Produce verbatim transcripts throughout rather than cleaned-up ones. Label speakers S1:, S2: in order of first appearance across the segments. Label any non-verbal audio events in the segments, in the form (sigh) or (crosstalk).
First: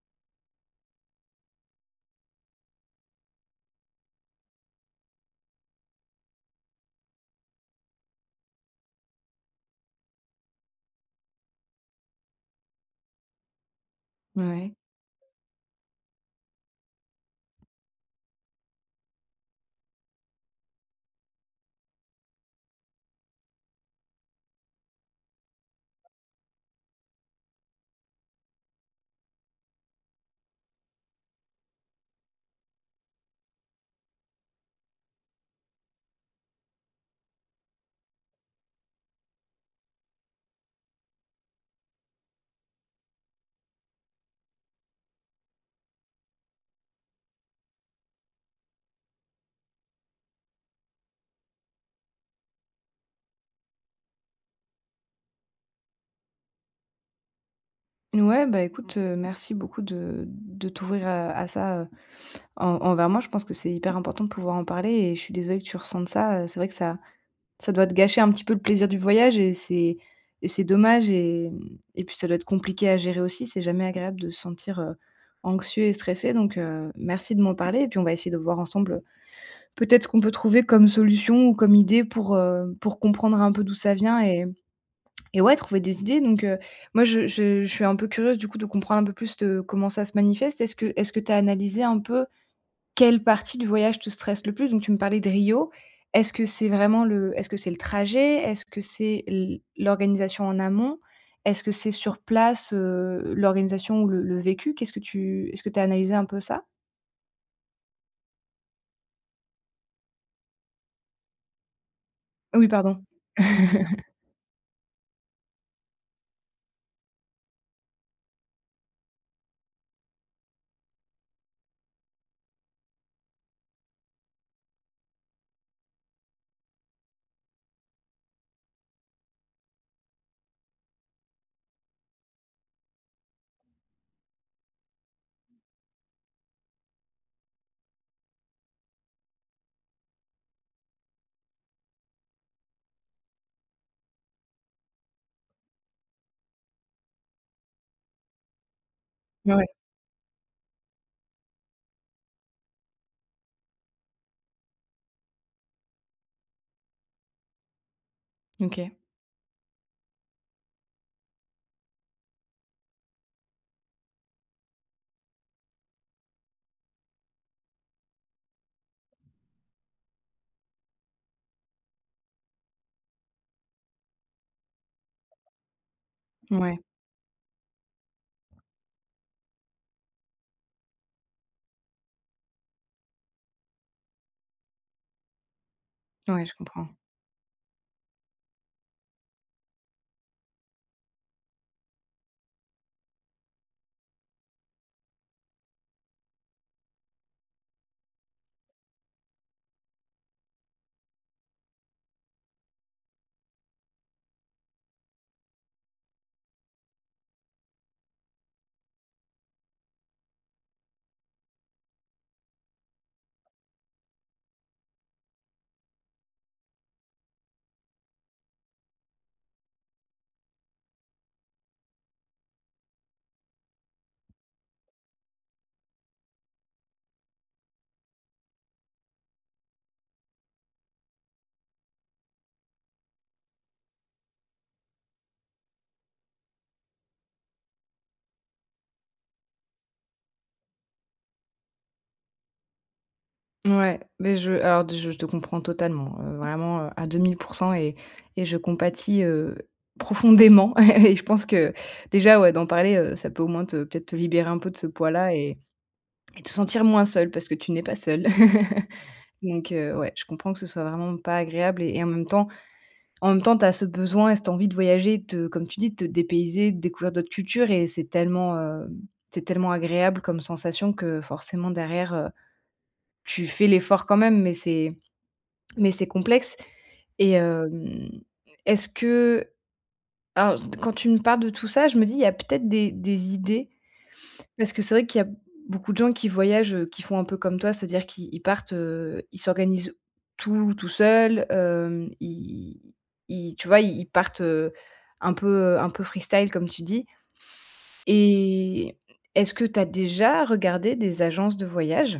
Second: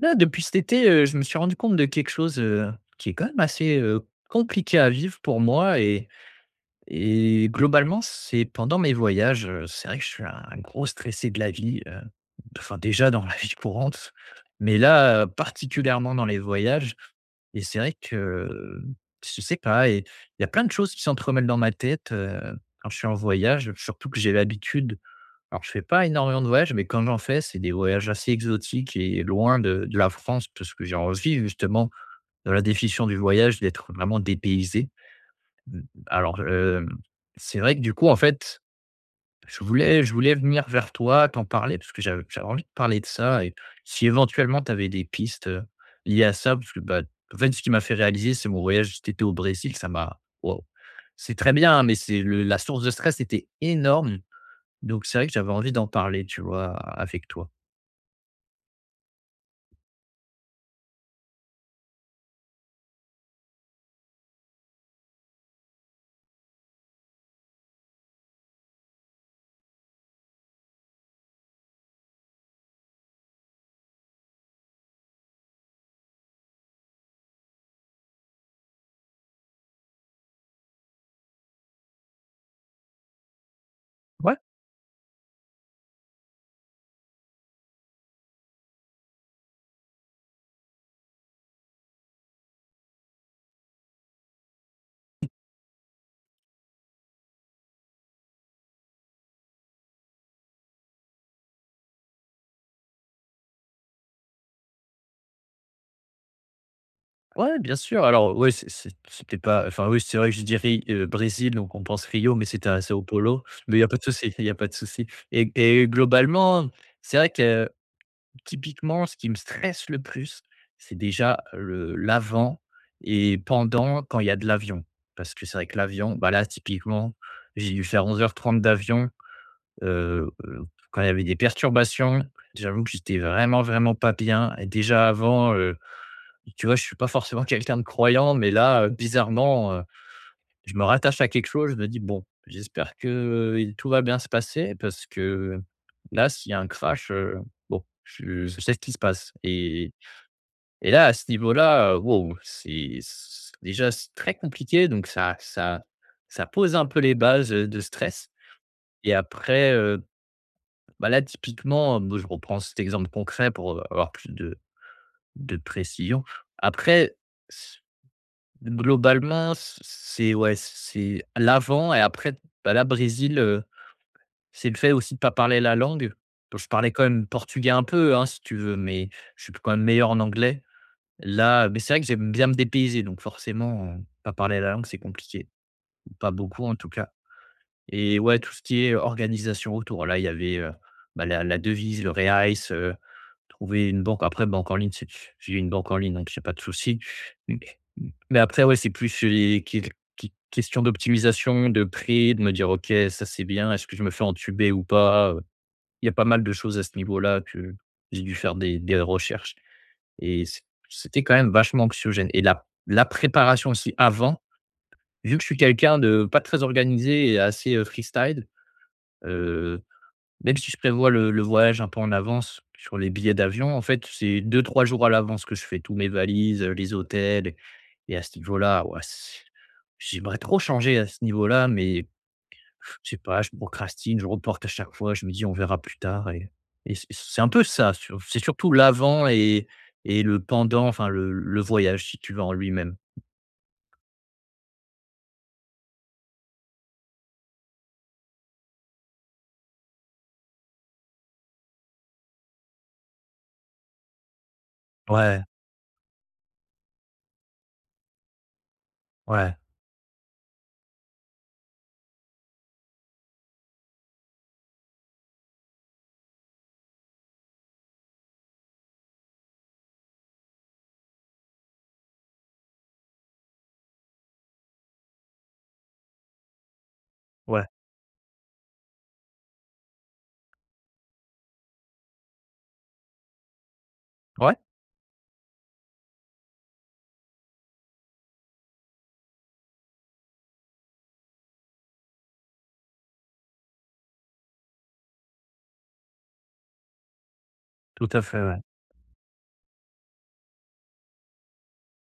S1: Là, depuis cet été, heu, je me suis rendu compte de quelque chose, heu, qui est quand même assez, heu, compliqué à vivre pour moi et et globalement, c'est pendant mes voyages. Heu, c'est vrai que je suis un un gros stressé de la vie, heu, enfin déjà dans la (laughs) vie courante,
S2: Ouais.
S1: mais là, heu, particulièrement dans les voyages. Et c'est vrai que, heu, je sais pas, et il y a plein de choses qui s'entremêlent dans ma tête, heu, quand je suis en voyage. Surtout que j'ai l'habitude, alors, je fais pas énormément de voyages, mais quand j'en fais, c'est des voyages assez exotiques et loin de de la France, parce que j'ai envie justement, dans la définition du voyage, d'être vraiment dépaysé. Mmh, alors, hem, c'est vrai que du coup, en fait, je voulais je voulais venir vers toi, t'en parler, parce que j'avais j'avais envie de parler de ça, et si éventuellement tu avais des pistes, heu, liées à ça, parce que, bah, en fait, ce qui m'a fait réaliser, c'est mon voyage cet été au Brésil. Ça m'a waouh! C'est très bien, hein, mais c'est le la source de stress était énorme. Donc c'est vrai que j'avais envie d'en parler, tu vois, avec toi.
S2: Ouais, bah, écoute, heu, merci beaucoup de de t'ouvrir à à ça, heu, en envers moi. Je pense que c'est hyper important de pouvoir en parler et je suis désolée que tu ressentes ça, heu, c'est vrai que ça ça doit te gâcher un petit peu le plaisir du voyage, et c'est et c'est dommage, et mmh et puis ça doit être compliqué à gérer aussi. C'est jamais agréable de se sentir, heu, anxieux et stressé. Donc heu, merci de m'en parler et puis on va essayer de voir ensemble, euh, peut-être ce qu'on peut trouver comme solution ou comme idée pour, heu, pour comprendre un peu d'où ça vient.
S1: Ouais,
S2: Et ouais, trouver des idées. Donc heu, moi je je je suis un peu curieuse du coup de comprendre un peu plus de comment ça se manifeste. Est-ce que est-ce que tu as analysé un peu quelle partie du voyage te stresse le plus? Donc tu me parlais de Rio. Est-ce que c'est vraiment le est-ce que c'est le trajet? Est-ce que c'est l l'organisation en amont? Est-ce que c'est sur place, heu, l'organisation ou le le vécu? Qu'est-ce que tu est-ce que tu as analysé un peu ça?
S1: ouais, bien sûr. Alors, ouais, c'est c'est c'était pas, enfin, oui, c'est vrai que je dirais Ri Brésil, donc on pense Rio, mais c'était
S2: Oui,
S1: à
S2: pardon.
S1: São Paulo, mais il y a pas de
S2: (laughs)
S1: souci, il y a pas de souci. Et et globalement, c'est vrai que Typiquement, ce qui me stresse le plus, c'est déjà le l'avant et pendant, quand il y a de l'avion. Parce que c'est vrai que l'avion, bah là, typiquement, j'ai dû faire onze heures trente d'avion, heu, heu, quand il y avait des perturbations. J'avoue que j'étais vraiment, vraiment pas bien. Et déjà avant, heu, tu vois, je suis pas forcément (laughs) quelqu'un de croyant, mais là, heu, bizarrement, euh, je me rattache à quelque chose, je me dis: «Bon, j'espère que, il tout va bien se passer, parce que là, s'il y a un crash, heu, bon, je je sais ce qui se passe.»
S2: Ouais,
S1: Et et là, à ce niveau-là, heu, waouh, c'est c déjà, c'est très compliqué. Donc ça ça ça pose un peu les bases, heu, de stress.
S2: OK.
S1: Et après, heu, bah, là, typiquement, euh, bon, je reprends cet exemple concret pour avoir plus de de précision. Après, globalement, c c'est, ouais, c'est l'avant, et après, bah, là, Brésil, heu, c'est le fait aussi de pas parler la langue. Donc je
S2: Ouais,
S1: parlais quand même portugais un peu, hein, si tu veux, mais je suis quand même meilleur en anglais. Là, mais c'est vrai que j'aime bien me dépayser, donc forcément, heu, pas parler la langue, c'est compliqué. Pas
S2: ouais, je
S1: beaucoup, en
S2: comprends.
S1: tout cas. Et ouais, tout ce qui est organisation autour, là, il y avait, heu, bah, la la devise, le reais. Trouver une banque, après banque en ligne, c'est, j'ai une banque en ligne, donc j'ai pas de souci. Mais mmh, mais après, ouais, c'est plus euh, les ques ques questions d'optimisation, de prix, de me dire: «OK, ça c'est bien, est-ce que je me fais entuber ou pas?» Il y a pas mal de choses à ce niveau-là, que j'ai dû faire des des recherches. et c C'était quand même vachement anxiogène. Et la la préparation aussi avant, vu que je suis quelqu'un de pas très organisé et assez, heu, freestyle. euh, Même si je prévois le le voyage un peu en avance sur les billets d'avion, en fait, c'est deux trois jours à l'avance que je fais tous mes valises, heu, les hôtels. Et à ce niveau-là, ouais, c'est, j'aimerais trop changer à ce niveau-là, mais je sais pas, je procrastine, je reporte à chaque fois, je me dis: «On verra plus tard.» Et et c'est c'est un peu ça, sur c'est surtout l'avant et et le pendant, enfin le le voyage, si tu veux, en lui-même.
S2: Ouais, mais je alors je je te comprends totalement, heu, vraiment, heu, à deux mille pour cent. Et et je compatis, heu, profondément. (laughs) Et je pense que déjà, ouais, d'en parler, heu, ça peut au moins te peut-être te libérer un peu de ce poids-là,
S1: Ouais,
S2: et et te sentir moins seule parce que tu n'es pas seule. (laughs)
S1: ouais,
S2: Donc heu, ouais, je comprends que ce soit vraiment pas agréable, et et en même temps en même temps, tu as ce besoin et cette envie de voyager, de, comme tu dis, de te dépayser, de découvrir d'autres cultures. Et c'est tellement, heu, c'est tellement agréable comme sensation que forcément derrière, heu, tu fais l'effort quand même, mais c'est mais c'est complexe. Et
S1: ouais.
S2: hem, est-ce que alors quand tu me parles de tout ça, je me dis il y a peut-être des des idées,
S1: Ouais,
S2: parce que c'est vrai qu'il y a beaucoup de gens qui voyagent, heu, qui font un peu comme toi, c'est-à-dire qu'ils ils partent, heu, ils s'organisent tout, tout seuls, hem, ils ils tu vois, ils partent, heu, un peu, un peu freestyle comme tu dis.
S1: tout à fait, ouais.
S2: Et est-ce que tu as déjà regardé des agences de voyage?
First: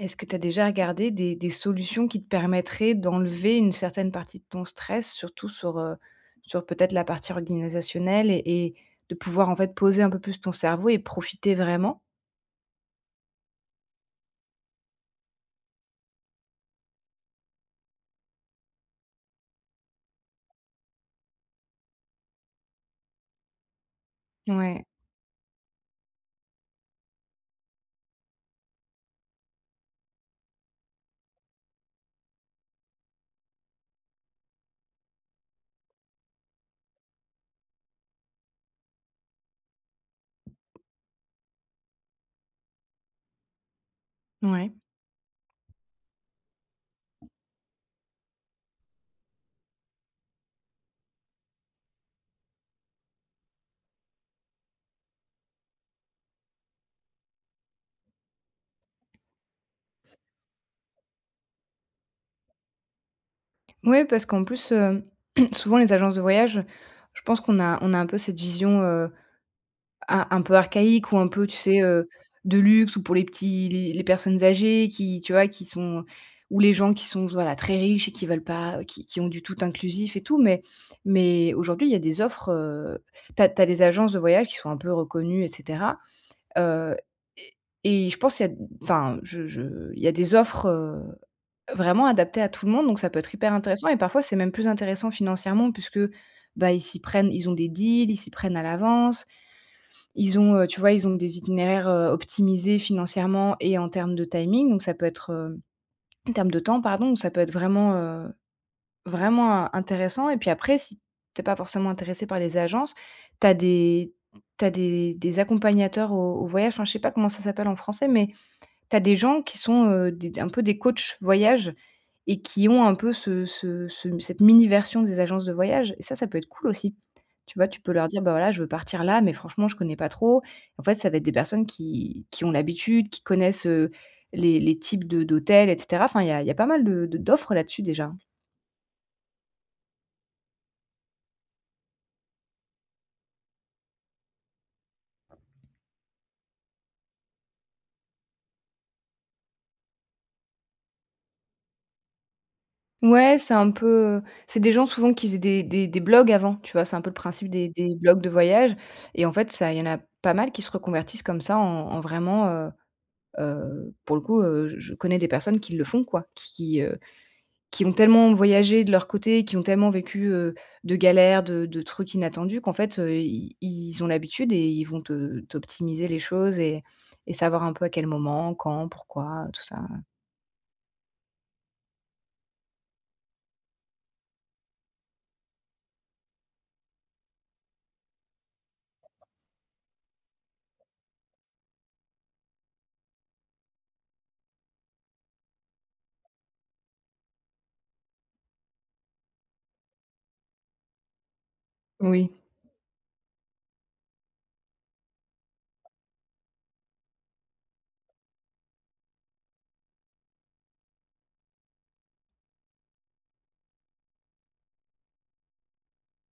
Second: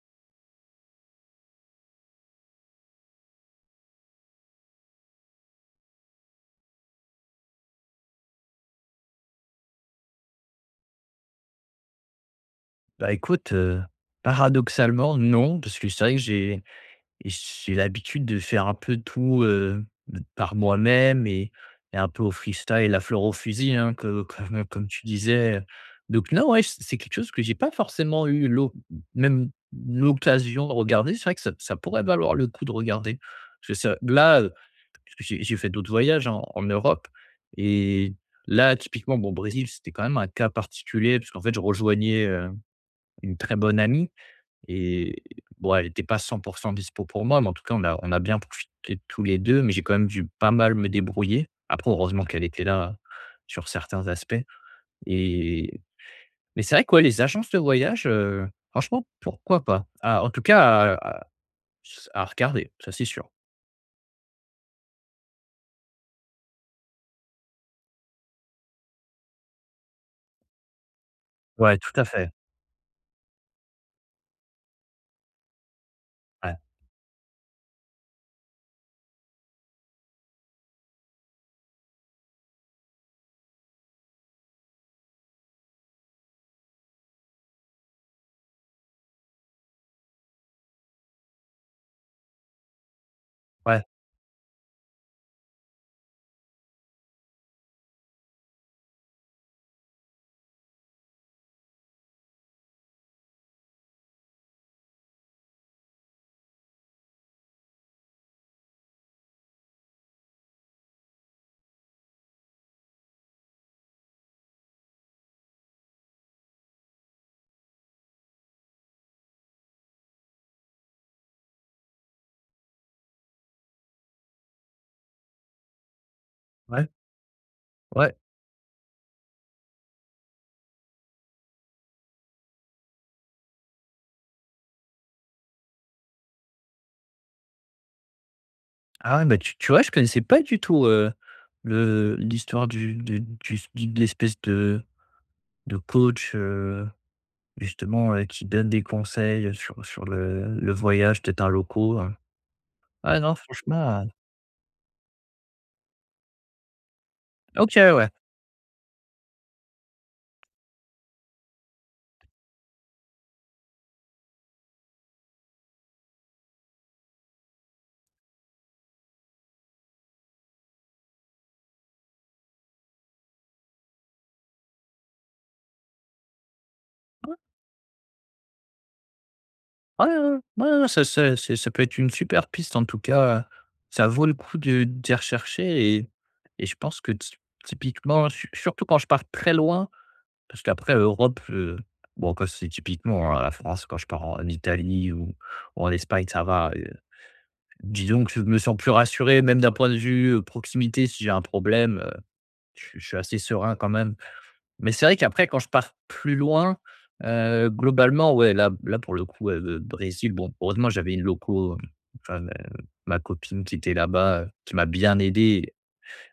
S2: Est-ce que tu as déjà regardé des des solutions qui te permettraient d'enlever une certaine partie de ton stress, surtout sur, heu, sur peut-être la partie organisationnelle et et de pouvoir, en fait, poser un peu plus ton cerveau et profiter vraiment?
S1: Bah écoute, heu, paradoxalement non, parce que c'est vrai que j'ai, et j'ai l'habitude de faire un peu tout, heu, par moi-même, et et un peu au freestyle, la fleur au fusil, hein, que comme
S2: Ouais,
S1: comme tu disais. Donc non, ouais, c c'est quelque chose que j'ai pas forcément eu l'oc même l'occasion de regarder. C'est vrai que ça ça pourrait valoir le coup de regarder. Parce que ça là, heu, j'ai j'ai fait d'autres voyages en en Europe. Et là, typiquement, bon, Brésil, c'était quand même un cas particulier, puisqu'en fait, je rejoignais, heu, une très bonne amie,
S2: ouais.
S1: et bon, elle était pas cent pour cent dispo pour moi, mais en tout cas, on a on a bien profité tous les deux, mais j'ai quand même dû pas mal me débrouiller. Après, heureusement qu'elle était là, euh, sur certains aspects. et mais c'est vrai que, ouais, les agences de voyage, heu, franchement, pourquoi pas? Ah, en tout cas, à à à regarder, ça, c'est sûr.
S2: Ouais, parce qu'en plus, heu, (clears throat) souvent les agences de voyage, je pense qu'on a on a un peu cette vision, euh, Un un peu archaïque, ou un peu, tu
S1: Ouais,
S2: sais,
S1: tout à
S2: heu,
S1: fait.
S2: de luxe ou pour les petits les les personnes âgées qui, tu vois, qui sont,
S1: Ouais,
S2: ou les gens qui sont, voilà, très riches et qui veulent pas, euh, qui qui ont du tout inclusif et tout. Mais mais aujourd'hui, il y a des offres, heu, t'as as des agences de voyage qui sont un peu reconnues, et cetera, heu et et je pense il y a, enfin, je je il y a des offres, heu, vraiment adaptées à tout le monde, donc ça peut être hyper
S1: ouais,
S2: intéressant et parfois, c'est même plus intéressant financièrement puisque, bah, ils s'y prennent, ils ont des deals, ils s'y prennent à l'avance, ils ont, heu, tu vois, ils ont des itinéraires, heu, optimisés financièrement et en termes de timing, donc ça peut être, heu en termes de temps, pardon, ça peut être vraiment, heu, vraiment in intéressant. Et puis après, si tu es pas forcément intéressé par les agences, tu as des... tu as des des accompagnateurs au au voyage, enfin, je sais pas comment ça s'appelle en français, mais t'as des gens qui sont, heu, des un peu des coachs voyage, et qui ont un peu ce ce ce cette mini version des agences de voyage, et ça, ça peut être cool
S1: ouais,
S2: aussi. Tu vois? Tu peux leur
S1: ouais.
S2: dire: «Bah, voilà, je veux partir là, mais franchement, je connais pas trop». En fait, ça va être des personnes qui qui ont l'habitude, qui connaissent, heu, les les types de d'hôtels et cetera. Enfin, il y a il y a pas mal de de d'offres là-dessus déjà.
S1: Ah ouais, bah, tu tu vois, je connaissais pas du tout, heu, le l'histoire du du du s de l'espèce de de coach, justement, heu, qui donne des conseils, sur sur le le voyage, peut-être un locaux, heu. Ah non,
S2: Ouais, c'est un
S1: franchement, heu,
S2: peu, c'est des gens souvent qui faisaient des des des blogs avant, tu vois? C'est un peu le principe des
S1: OK,
S2: des
S1: ouais.
S2: blogs de voyage, et en fait, ça il y en a pas mal qui se reconvertissent comme ça en en vraiment, heu Heu, pour le coup, heu, je je connais des personnes qui le font quoi, qui, heu, qui ont tellement voyagé de leur côté, qui ont tellement vécu, heu, de galères, de de trucs inattendus qu'en fait, heu, i ils ont l'habitude et ils vont te t'optimiser les choses et et savoir un peu à quel moment, quand, pourquoi, tout ça.
S1: Ouais, ouais, ouais, ouais, ouais, ça, c'est, ça peut être une super piste, en tout cas, heu, ça vaut le coup de d'y rechercher. et et je pense que ty typiquement, su surtout quand je pars très loin, parce qu'après Europe, heu, bon, quand c'est typiquement, heu, la France, quand je pars en Italie ou ou en Espagne, ça va, heu, disons que je me sens plus rassuré, même d'un point de vue, heu, proximité, si j'ai un problème, euh,
S2: Oui,
S1: Je je suis assez serein quand même. Mais c'est vrai qu'après, quand je pars plus loin, heu, globalement, ouais, là là pour le coup, heu, le Brésil, bon, heureusement j'avais une loco, hem, enfin, ma ma copine qui était là-bas, heu, qui m'a bien aidé.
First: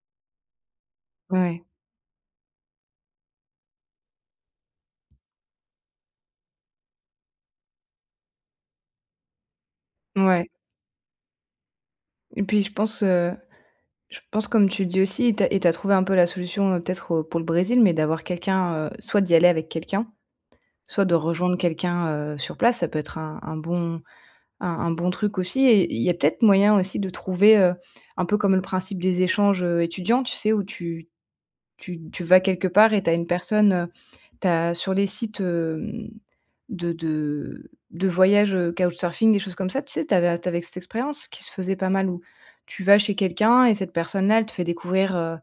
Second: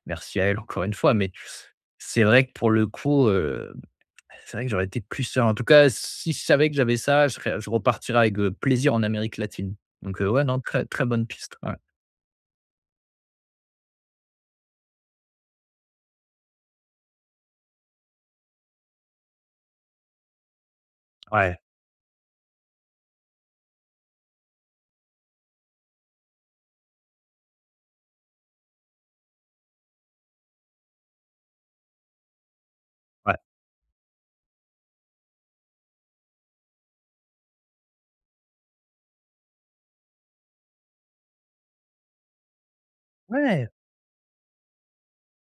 S1: Merci à elle encore une fois. Mais
S2: ouais,
S1: c'est vrai que pour le coup, heu, c'est vrai que j'aurais été plus serein. En tout cas, si je savais que j'avais ça, je serais je repartirais avec, heu, plaisir en Amérique latine. Donc, heu, ouais,
S2: ouais.
S1: non, très, très bonne piste. Ouais.
S2: Et puis je pense, heu, je pense comme tu le dis aussi, et t'as et tu trouvé un peu la solution, heu, peut-être, heu, pour le Brésil, mais d'avoir quelqu'un, heu, soit d'y aller avec quelqu'un, soit de rejoindre
S1: Ouais,
S2: quelqu'un, heu, sur place. Ça peut être un un bon un un bon truc aussi, et il y a peut-être moyen aussi de trouver, heu, un peu comme le principe des échanges, heu, étudiants, tu sais? Où tu tu tu vas quelque part et tu as une
S1: ouais.
S2: personne, heu, tu sur les sites, hem, de de de voyage, heu, couchsurfing, des choses comme ça, tu sais, tu avais cette expérience qui se faisait pas mal où tu vas chez quelqu'un
S1: Ouais!
S2: et cette personne-là, elle te fait découvrir, heu,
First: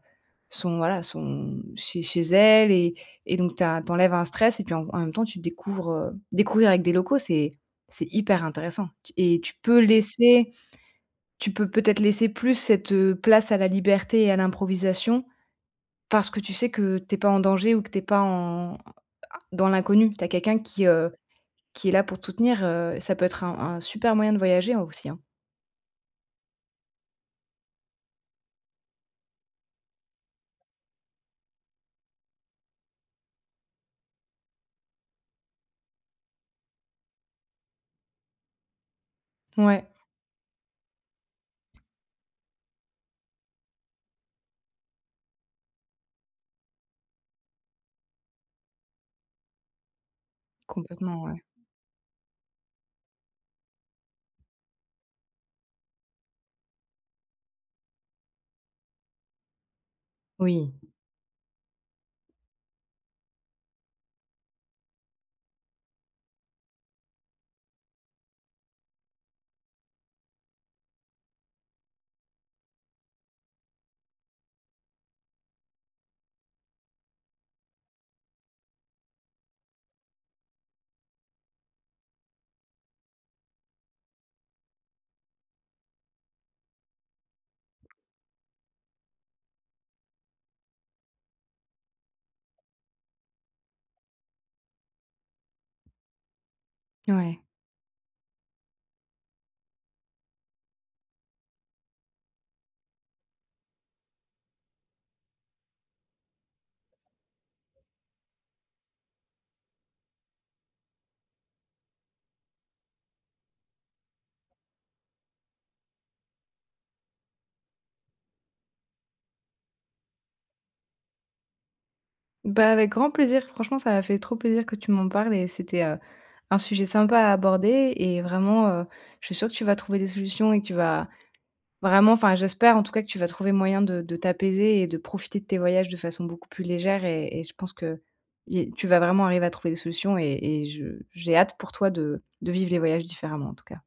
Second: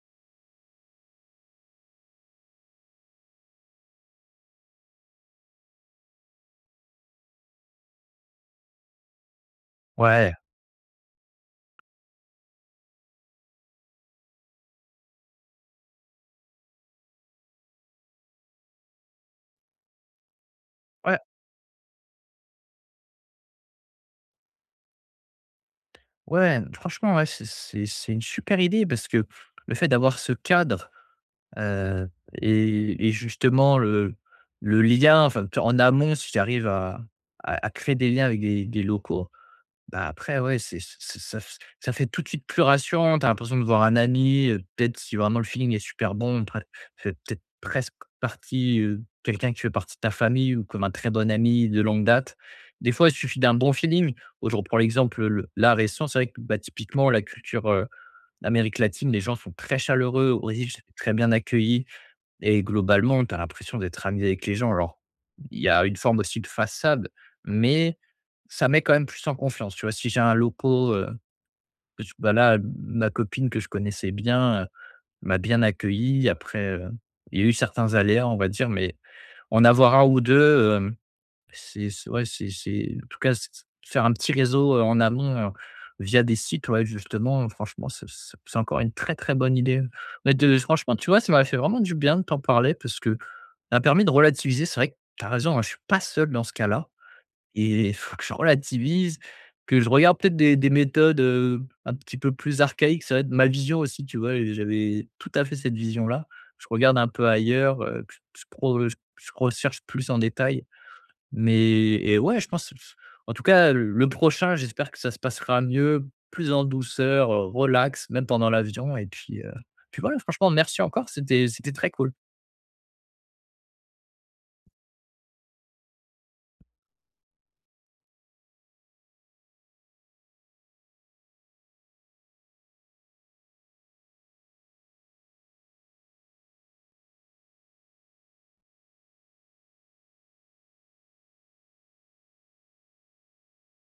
S2: son voilà, son chez chez elle, et et donc t'as t'enlèves un stress, et puis en en même temps, tu découvres, heu, découvrir avec des locaux, c'est c'est hyper intéressant. Et tu peux
S1: Ouais.
S2: laisser tu peux peut-être laisser plus cette, heu, place à la liberté et à l'improvisation parce que tu sais que t'es pas en danger ou que t'es pas en dans l'inconnu. Tu as quelqu'un qui, heu,
S1: Ouais.
S2: qui est là pour te soutenir, heu, ça peut être un un super moyen de voyager aussi, hein.
S1: Ouais, franchement, ouais, c'est c'est c'est une super idée, parce que le fait d'avoir ce cadre, heu et et justement le le lien, enfin, en amont, si j'arrive à à à créer des liens avec des des locaux,
S2: Ouais,
S1: bah, après, ouais, c'est c'est ça f ça fait tout de suite plus rassurant. Tu l'impression de voir un ami, heu, peut-être si vraiment le feeling est super bon, après fait peut-être presque partie, heu, quelqu'un qui fait partie de ta famille, ou comme un très
S2: complètement,
S1: bon
S2: ouais.
S1: ami de longue date. Des fois, il suffit d'un bon feeling. Aujourd'hui je reprends l'exemple, le là, récent, c'est vrai que, bah, typiquement la culture, heu, Amérique latine, les gens sont très chaleureux. Au Brésil,
S2: Oui,
S1: j'étais très bien accueilli. Et globalement, tu as l'impression d'être ami avec les gens. Alors, il y a une forme aussi de façade, mais ça met quand même plus en confiance. Tu vois, si j'ai un loco, heu, que je bah, là, ma copine que je connaissais bien, heu, m'a bien accueilli. Après, heu, il y a eu certains aléas, on va dire, mais en avoir un ou deux. euh, c'est c'est ouais, c'est c'est en tout cas, c c faire un petit réseau, heu, en amont, heu, via des sites, ouais, justement, euh, franchement, c'est c'est c'est encore une très, très bonne idée. Mais de franchement, tu vois, ça m'a fait vraiment du bien de t'en parler, parce que ça m'a permis de relativiser. C'est vrai que tu as raison, hein, je suis pas seul dans ce cas-là,
S2: ouais.
S1: et il faut que je relativise, que je regarde peut-être des des méthodes, heu, un petit peu plus archaïques. Ça va être ma vision aussi, tu vois? Et j'avais tout à fait cette vision-là. Je regarde un peu ailleurs, heu, je je pro je recherche plus en détail. Mais et ouais, je pense, en tout cas, le le prochain, j'espère que ça se passera mieux, plus en douceur, heu, relax, même pendant l'avion. Et puis, heu, puis voilà, franchement, merci encore, c'était c'était très cool.
S2: Bah, avec grand plaisir. Franchement, ça m'a fait trop plaisir que tu m'en parles et c'était, heu, un sujet sympa à aborder et vraiment, heu, je suis sûre que tu vas trouver des solutions et que tu vas... Vraiment, enfin, j'espère en tout cas que tu vas trouver moyen de de t'apaiser et de profiter de tes voyages de façon beaucoup plus légère, et et je pense que y tu vas vraiment arriver à trouver des solutions, et et je j'ai hâte pour toi de de vivre les voyages différemment, en tout cas.